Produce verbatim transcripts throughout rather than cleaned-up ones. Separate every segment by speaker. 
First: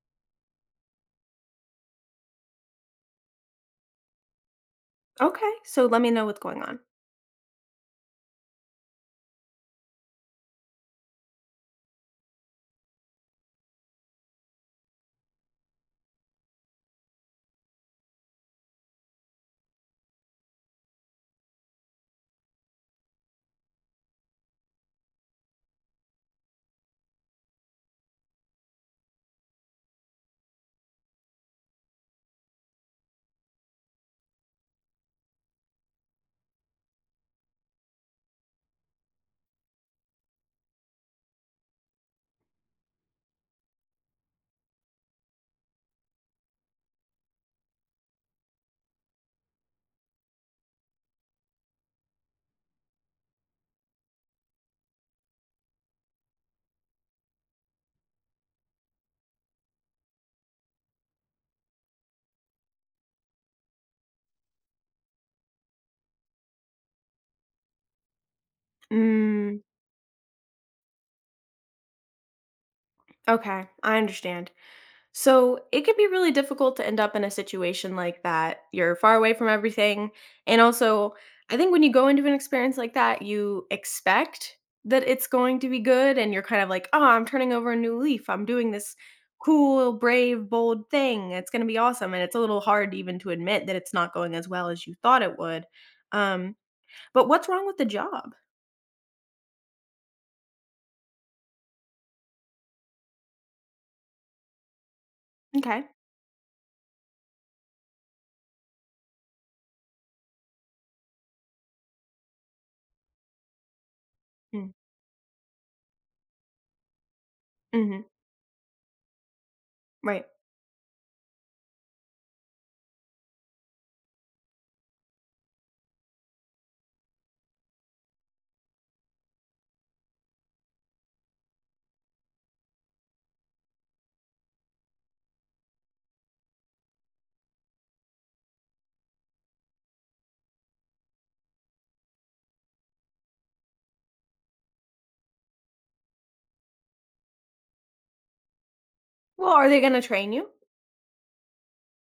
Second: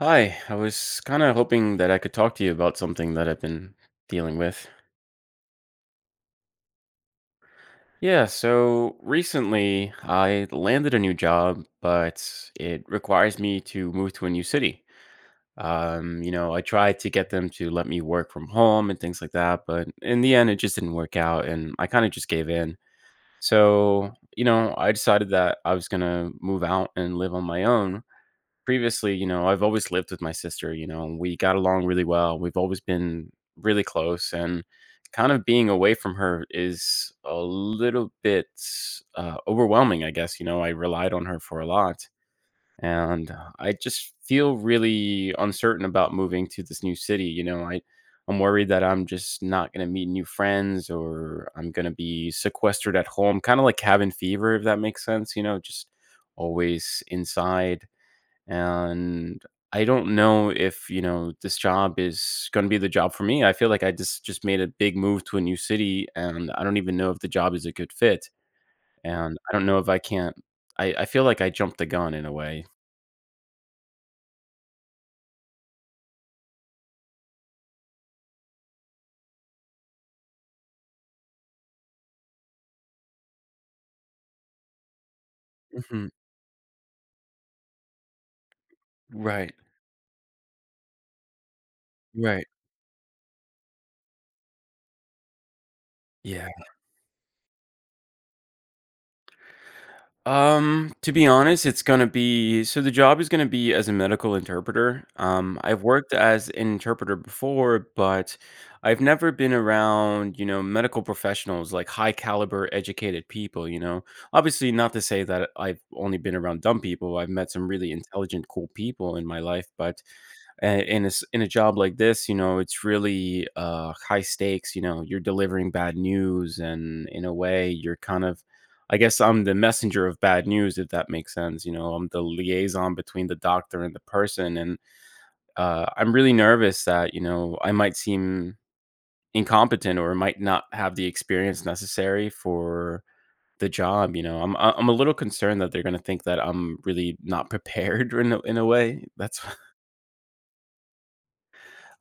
Speaker 1: Hi, I was kind of hoping that I could talk to you about something that I've been dealing with.
Speaker 2: Okay, so let me know what's going on.
Speaker 1: Yeah, so recently I landed a new job, but it requires me to move to a new city. Um, you know, I tried to get them to let me work from home and things like that, but in the end it just didn't work out and I kind of just gave in. So, you know, I decided that I was going to move out and live on my own previously. you know, I've always lived with my sister, you know, and we got along really well. We've always been really close, and kind of being away from her is a little bit uh, overwhelming, I guess. You know, I relied on her for a lot, and I just feel really uncertain about moving to this new city. You know, I I'm worried that I'm just not going to meet new friends, or I'm going to be sequestered at home, kind of like cabin fever, if that makes sense, you know, just always inside. And I don't know if, you know, this job is going to be the job for me. I feel like I just just made a big move to a new city and I don't even know if the job is a good fit. And I
Speaker 2: Mm,
Speaker 1: don't know if I can't. I I feel like I jumped the gun in a way.
Speaker 2: okay, I understand. So it can be really difficult to end up in a situation like that. You're far away from everything. And also, I think when you go into an experience like that, you expect that it's going to be
Speaker 1: Mhm.
Speaker 2: good. And you're kind of like, oh, I'm turning over a new leaf. I'm doing this
Speaker 1: Right.
Speaker 2: cool, brave, bold thing. It's going to be awesome. And it's a
Speaker 1: Right.
Speaker 2: little hard even to admit that it's not going as well as you thought it would.
Speaker 1: Yeah.
Speaker 2: Um, but what's wrong with the job?
Speaker 1: Um, to be honest, it's gonna be so the job is gonna be as a medical interpreter. Um, I've
Speaker 2: Okay.
Speaker 1: worked as an interpreter before, but I've never been around, you know, medical professionals, like high caliber educated people, you know. Obviously, not to say that I've only been around dumb people. I've met some really
Speaker 2: Mm-hmm.
Speaker 1: intelligent, cool people in my life, but
Speaker 2: Right.
Speaker 1: uh, in a, s- in a job like this, you know, it's really uh, high stakes. You know, you're delivering bad news, and in a way, you're kind of. I guess I'm the messenger of bad news, if that makes sense. You know, I'm the liaison between the doctor and the person. And uh, I'm really nervous that, you know, I might seem incompetent or might not have the experience necessary for the job. You know, I'm, I- I'm a little concerned that they're going to think that I'm really not prepared in a, in a way. That's
Speaker 2: Well, are they gonna train you?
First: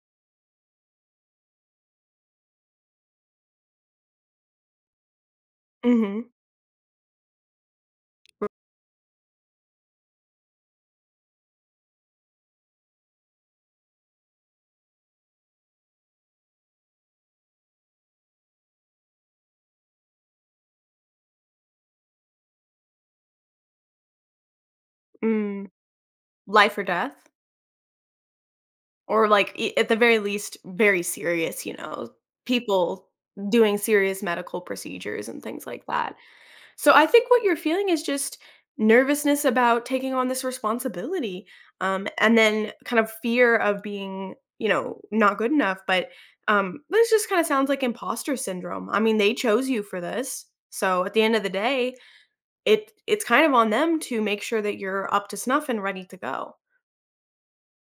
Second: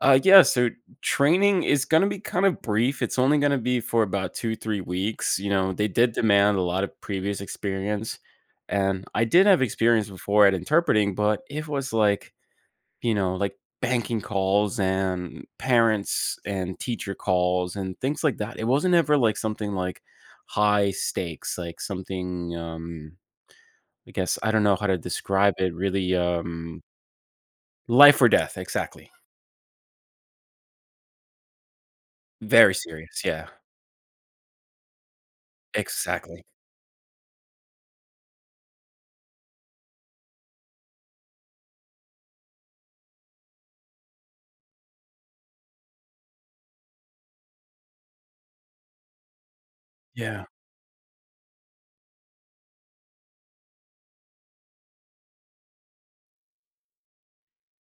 Speaker 1: Uh, yeah, so training is going to be kind of brief. It's only going to be for about two, three weeks. You know, they did
Speaker 2: Mhm,
Speaker 1: demand a lot of previous experience. And I did have experience before at interpreting, but it was like, you know, like banking calls and parents and teacher calls and things like that. It wasn't ever like something like high stakes, like something, um, I guess, I don't know how to describe
Speaker 2: mm,
Speaker 1: it really.
Speaker 2: life
Speaker 1: Um,
Speaker 2: or death?
Speaker 1: life or death, exactly.
Speaker 2: Or, like, e at the very least, very serious, you know,
Speaker 1: Very
Speaker 2: people
Speaker 1: serious. Yeah,
Speaker 2: doing serious medical procedures and things like that.
Speaker 1: exactly.
Speaker 2: So, I think what you're feeling is just nervousness about taking on this responsibility, um, and then kind of fear of being, you know, not good enough, but, um, this just kinda sounds like imposter syndrome. I mean, they chose you for
Speaker 1: Yeah.
Speaker 2: this, so at the end of the day It it's kind of on them to make sure that you're up to snuff and ready to go.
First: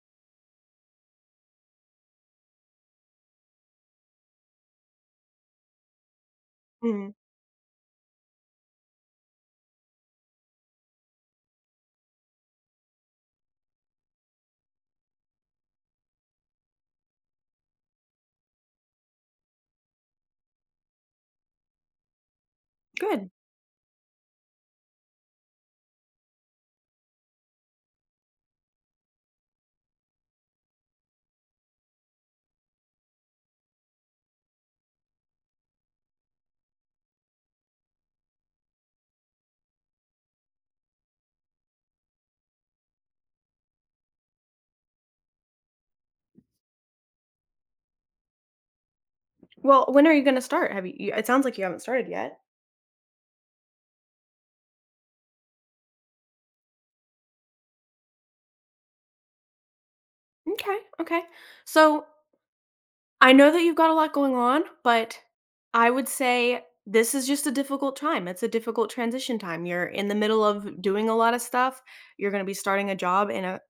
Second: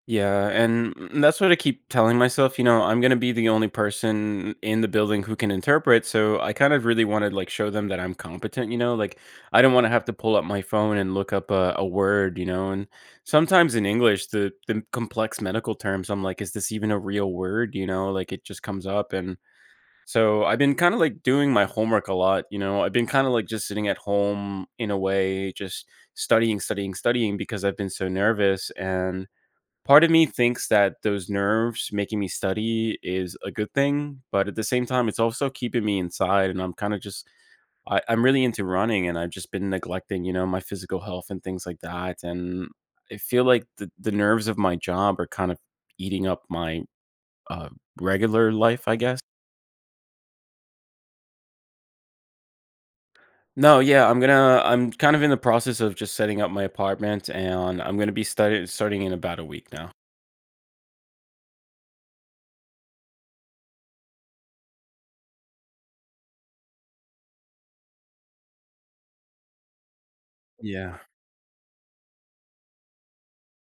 Speaker 1: Yeah, and mm, that's what I keep telling myself. you know, I'm gonna be the only person in the building who can interpret, so I kind of really
Speaker 2: Mhm,
Speaker 1: wanna, like, show them that I'm competent, you know? Like, I don't wanna have to pull up my phone and look up a a word, you know? And sometimes in English, the the complex medical terms, I'm like, "Is this even a real word?" You know? Like, it just comes up, and so I've been kinda, like, doing my homework a lot, you know? I've been kinda,
Speaker 2: good.
Speaker 1: like, just sitting at home in a way, just studying, studying, studying because I've been so nervous, and part of me thinks that those nerves making me study is a good thing, but at the same time, it's also keeping me inside. And I'm kind of just, I, I'm really into running and I've just been neglecting, you know, my physical health and things like that. And I feel like the, the nerves of my job are kind of eating up my uh, regular life, I guess.
Speaker 2: Well, when are you gonna start? Have you you it sounds like you haven't started yet.
Speaker 1: No, yeah, I'm gonna, I'm kind of in the process of just setting up my apartment and I'm gonna be study, starting in about a week now.
Speaker 2: Okay, okay. So, I know that you've got a lot going on, but I would say this is just a difficult time. It's a difficult transition time. You're in the middle of
Speaker 1: Yeah.
Speaker 2: doing a lot of stuff. You're gonna be starting a job in a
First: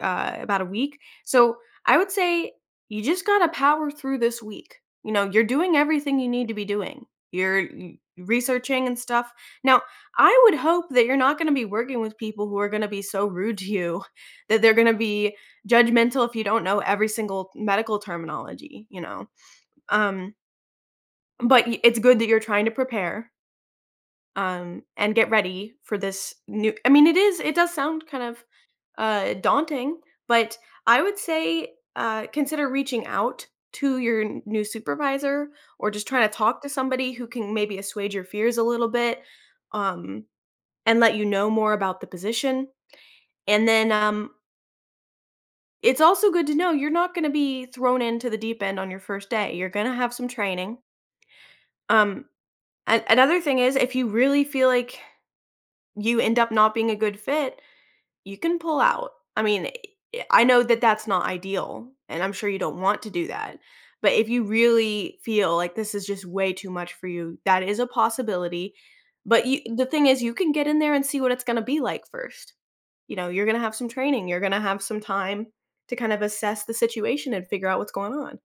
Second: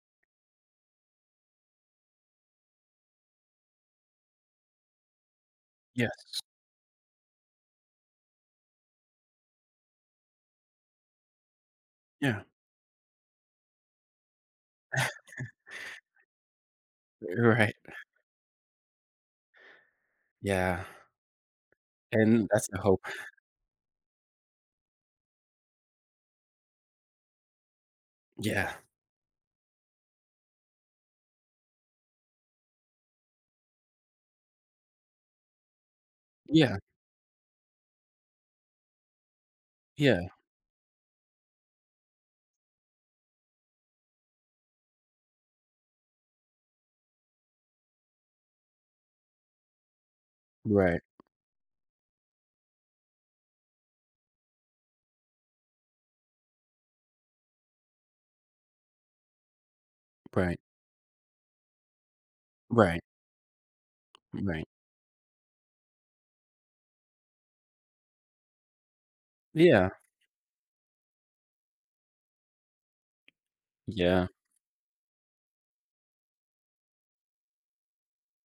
Speaker 2: uh, about a week. So I would say you just gotta power through this week. You know, you're doing everything you
Speaker 1: Yes.
Speaker 2: need to be doing. You're y- researching and stuff. Now, I would hope that you're not going to be working with
Speaker 1: Yeah.
Speaker 2: people who are going to be so rude to you that they're going to be judgmental if you don't know every
Speaker 1: You're
Speaker 2: single
Speaker 1: right.
Speaker 2: medical terminology, you know. Um
Speaker 1: Yeah.
Speaker 2: but y- it's good that you're
Speaker 1: And
Speaker 2: trying
Speaker 1: that's
Speaker 2: to
Speaker 1: the hope.
Speaker 2: prepare um and get ready for this new I mean it is it does sound kind of
Speaker 1: Yeah.
Speaker 2: uh, daunting, but I would say uh, consider reaching out to your n- new supervisor or just trying to talk to
Speaker 1: Yeah.
Speaker 2: somebody who can maybe assuage your fears a little bit
Speaker 1: Yeah.
Speaker 2: um, and let you know more about the position. And then um, it's also good to know you're not going to be thrown into the deep end on your first day. You're going to have some training.
Speaker 1: Right.
Speaker 2: Um, and another thing is, if you really feel like you end up not being a good fit, you can pull out. I mean, eh, I
Speaker 1: Right.
Speaker 2: know that that's not ideal, and I'm sure you don't
Speaker 1: Right.
Speaker 2: want to do that, but if you
Speaker 1: Right.
Speaker 2: really feel like this is just way too much for you, that is a possibility, but you the
Speaker 1: Yeah.
Speaker 2: thing is you can get in there and see what it's gonna be like first. You know, you're gonna have some
Speaker 1: Yeah.
Speaker 2: training, you're gonna have some time to kind of assess the situation and figure out what's going on.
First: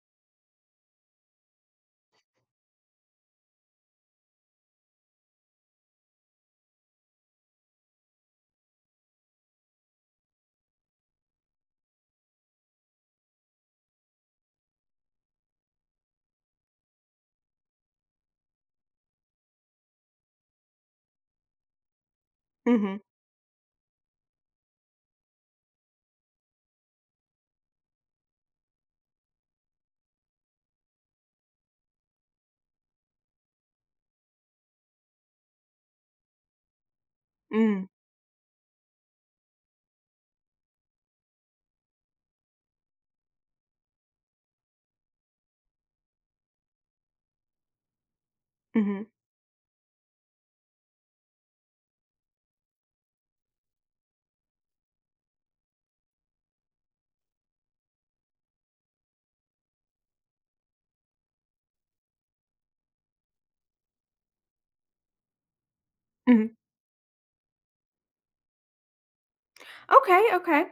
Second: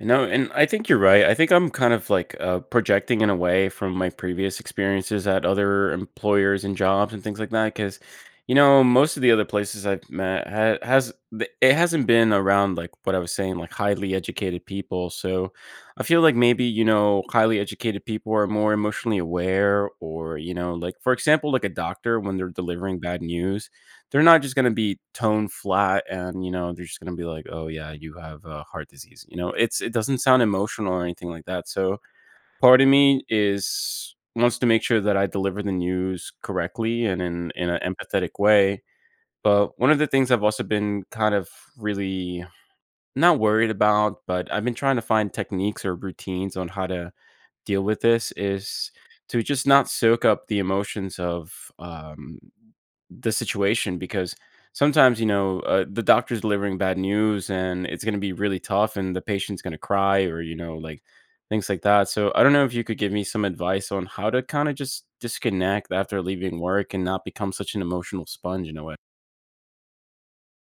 Speaker 1: No, and I think you're right. I think I'm kind of like uh, projecting in a way from my previous experiences at other employers and jobs and things like that. Because, you know, most of the other places I've met ha- has th- it hasn't been around like what I was saying, like highly educated people. So I feel like maybe you know, highly educated people are more emotionally aware, or you know, like for example, like a doctor when they're delivering
Speaker 2: Mhm.
Speaker 1: bad news, they're not just going to be tone flat, and you know they're just going to be like, oh yeah, you have uh, heart disease. you know it's it doesn't sound emotional or anything like that. So part of me is wants to make sure that I deliver the news correctly and in in an
Speaker 2: Mm.
Speaker 1: empathetic way. But one of the things I've also been kind of really not worried about, but I've been trying to find techniques or routines on how to deal with this is
Speaker 2: Mhm.
Speaker 1: to just not soak up the emotions of um, the situation, because sometimes you know uh, the doctor's delivering bad news and it's going to be really tough, and the patient's going to cry, or you know like things like that. So I don't know if you could give me some advice on how to kind of just disconnect after
Speaker 2: Mhm.
Speaker 1: leaving work and not become such an emotional sponge in a way.
Speaker 2: Okay, okay.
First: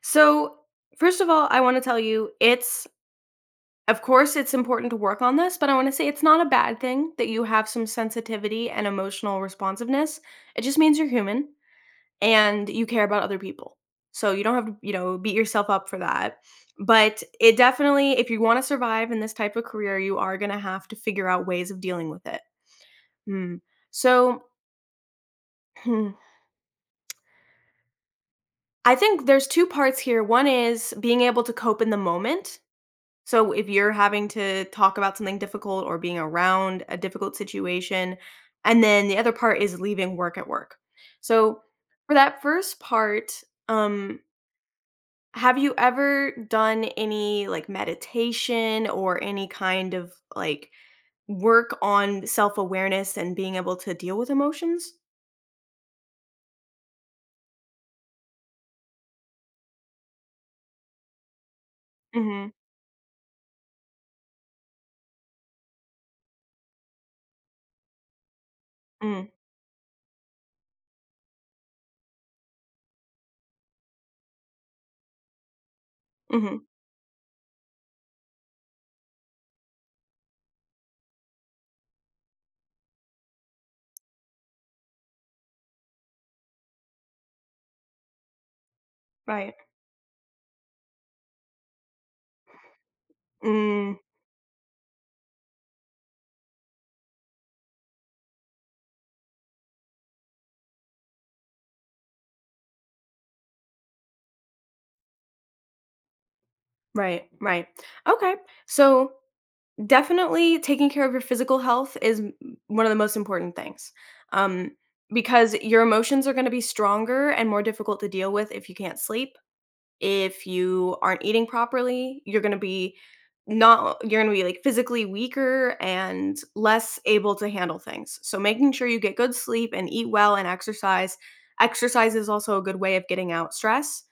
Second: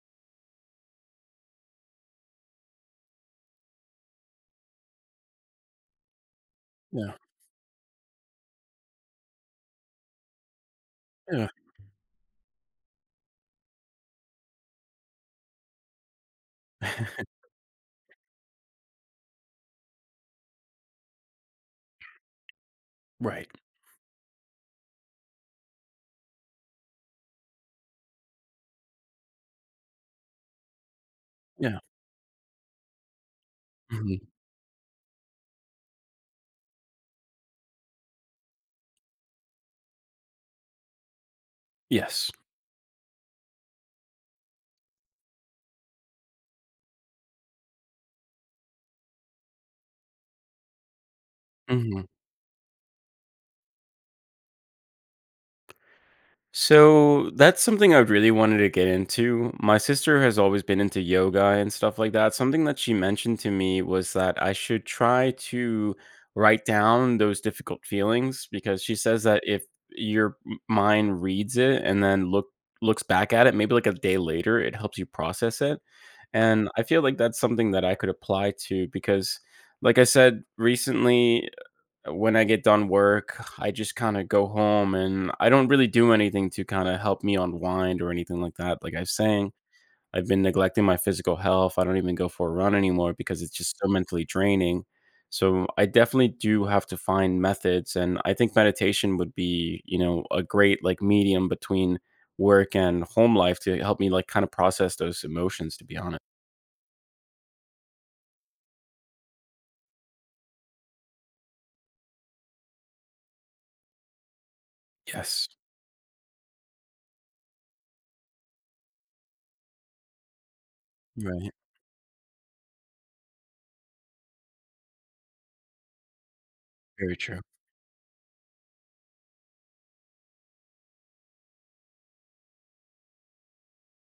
Speaker 2: So, first of all, I wanna tell you it's Of course, it's important to work on this, but I want to say it's not a bad thing
Speaker 1: Yeah.
Speaker 2: that you have some sensitivity and emotional responsiveness. It just means you're
Speaker 1: Yeah.
Speaker 2: human and you care about other people. So you don't have to, you know, beat yourself up for that. But it definitely, if you want to survive in this type of career, you are going to have to figure out ways of dealing with it.
Speaker 1: Right.
Speaker 2: Hmm. So hmm, I think there's two parts here. One is being able to
Speaker 1: Yeah.
Speaker 2: cope in the moment. So if you're
Speaker 1: Mhm,
Speaker 2: having to talk about something difficult or being around a difficult situation, and then the other part is leaving work at work. So for
Speaker 1: yes.
Speaker 2: that first part, um, have you ever done any like meditation or any kind of like work
Speaker 1: Mhm.
Speaker 2: on self awareness and being able to deal with emotions?
Speaker 1: So that's something I really wanted to get into. My sister has always been into yoga and stuff like that.
Speaker 2: Mm-hmm.
Speaker 1: Something that she mentioned to me was that I should try to write down those difficult feelings, because she says that if your m- mind reads it and then look looks back at it maybe like a day later, it helps you process it.
Speaker 2: Mm-hmm.
Speaker 1: And I feel like that's something that I could apply to, because like I said recently, when I get done work, I just kinda go home, and I don't really do anything to kinda help me unwind or anything like that, like I was saying.
Speaker 2: Right.
Speaker 1: I've been neglecting my physical health. I don't even go for a run anymore because it's just so
Speaker 2: Mm,
Speaker 1: mentally draining. So, I definitely do have to find methods, and I think meditation would be, you know, a great, like, medium between work and home life to help me, like, kinda process those emotions, to be honest.
Speaker 2: right. Right. Okay. So definitely taking care of your physical health is m- one of the most important things. Um,
Speaker 1: Yes.
Speaker 2: because your emotions are going to be stronger and more difficult to deal with if you can't sleep, if you aren't eating
Speaker 1: Right.
Speaker 2: properly, you're gonna be not you're gonna be like physically weaker and less
Speaker 1: Very
Speaker 2: able
Speaker 1: true.
Speaker 2: to handle things. So making sure you get good sleep and eat well and exercise. Exercise is also a good way of getting out stress.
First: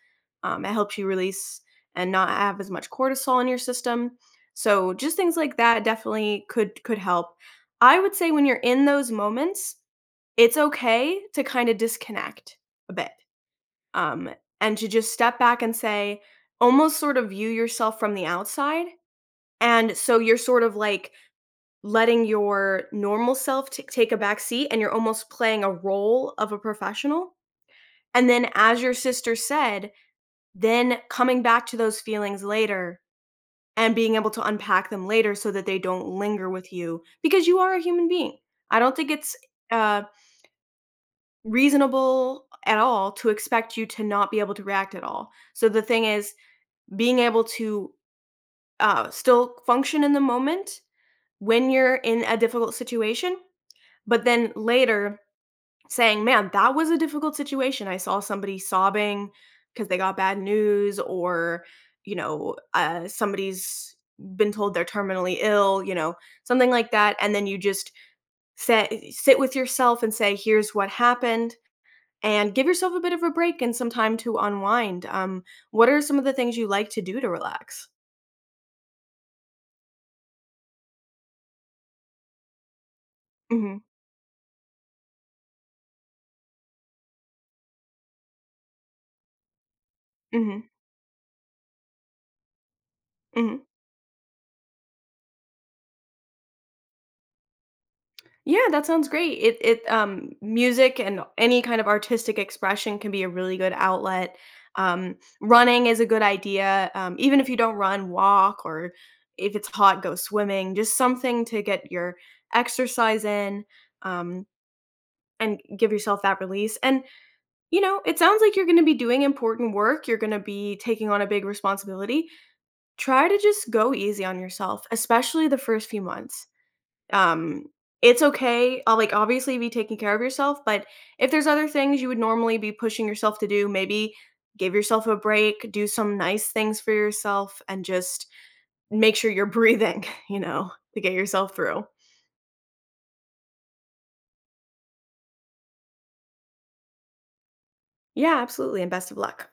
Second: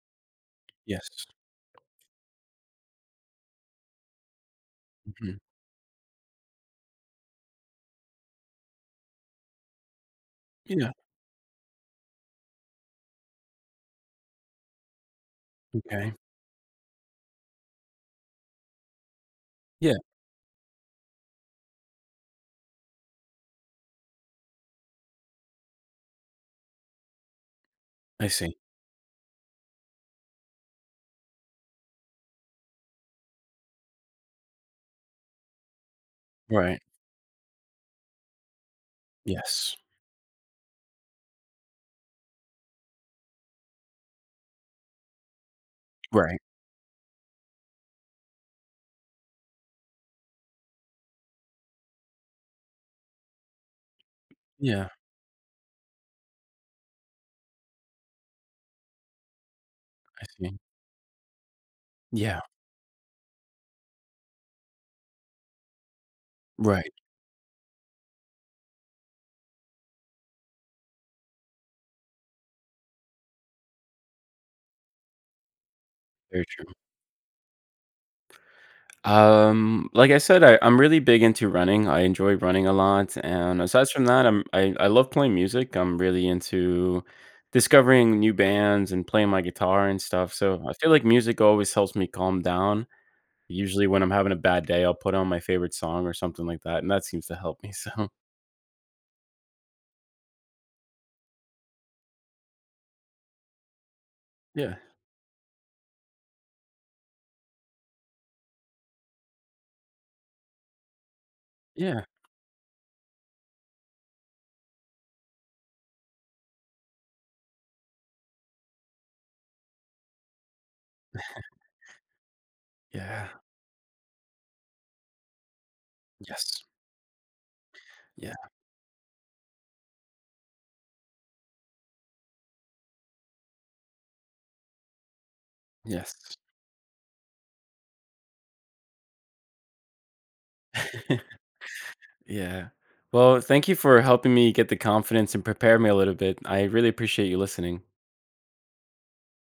Speaker 2: Um, it helps you
Speaker 1: Yes.
Speaker 2: release and not have as much cortisol in your system. So just things
Speaker 1: Mhm.
Speaker 2: like that definitely could could help. I would say when you're in those moments, it's
Speaker 1: Yeah.
Speaker 2: okay to kind of disconnect a bit, um, and to just step back and
Speaker 1: Okay.
Speaker 2: say, almost sort of view yourself from the outside. And
Speaker 1: Yeah.
Speaker 2: so you're sort of like letting your normal self t- take a back seat and you're almost playing a role of a professional.
Speaker 1: I
Speaker 2: And then,
Speaker 1: see.
Speaker 2: as your sister said, then coming back to those feelings later and being able to unpack them later so that they don't linger with
Speaker 1: Right.
Speaker 2: you because you are a human being. I don't think it's
Speaker 1: Yes.
Speaker 2: uh, reasonable at all to expect you to not be able to react at all. So the thing is,
Speaker 1: Right.
Speaker 2: being able to uh, still function in the moment when you're in a difficult situation, but then
Speaker 1: Yeah,
Speaker 2: later saying, man, that was a difficult situation. I saw somebody sobbing because they got
Speaker 1: I
Speaker 2: bad
Speaker 1: see.
Speaker 2: news, or, you
Speaker 1: Yeah.
Speaker 2: know, uh, somebody's been told they're terminally ill, you know, something like
Speaker 1: Right.
Speaker 2: that. And then you just say, sit with yourself and say, here's what happened. And give yourself a bit of a break and some time to unwind. Um, what are some of the
Speaker 1: Very
Speaker 2: things
Speaker 1: true.
Speaker 2: you like to do to relax?
Speaker 1: Um, like I said, I I'm really big into running. I enjoy running a lot, and
Speaker 2: Hmm.
Speaker 1: aside from that, I'm I I love playing music. I'm really into discovering new bands and playing my guitar and stuff,
Speaker 2: Hmm.
Speaker 1: so I feel like music always helps me calm down.
Speaker 2: Mhm.
Speaker 1: Usually when I'm having a bad day, I'll put on my favorite song or something like that, and that seems to help me, so
Speaker 2: Yeah, that sounds great. It it um music and any kind of artistic expression can be a really good outlet.
Speaker 1: Yeah.
Speaker 2: Um, running is a good idea. Um, even if you don't run, walk or if it's hot, go swimming. Just something to get
Speaker 1: Yeah.
Speaker 2: your exercise in, um, and give yourself that release. And you know, it sounds like you're going to be doing important work. You're going to be taking on a big responsibility. Try
Speaker 1: Yeah.
Speaker 2: to just go easy on yourself, especially the first few months.
Speaker 1: Yes.
Speaker 2: Um, it's
Speaker 1: Yeah.
Speaker 2: okay, uh, like, obviously be taking care of yourself, but if there's other things you would normally be pushing yourself to do, maybe give yourself a break, do some
Speaker 1: Yes.
Speaker 2: nice things for yourself, and just make sure you're breathing, you know, to get yourself through.
Speaker 1: Yeah. Well, thank you for helping me get the confidence and prepare me a little bit. I really appreciate you listening.
Speaker 2: Yeah, absolutely, and best of luck.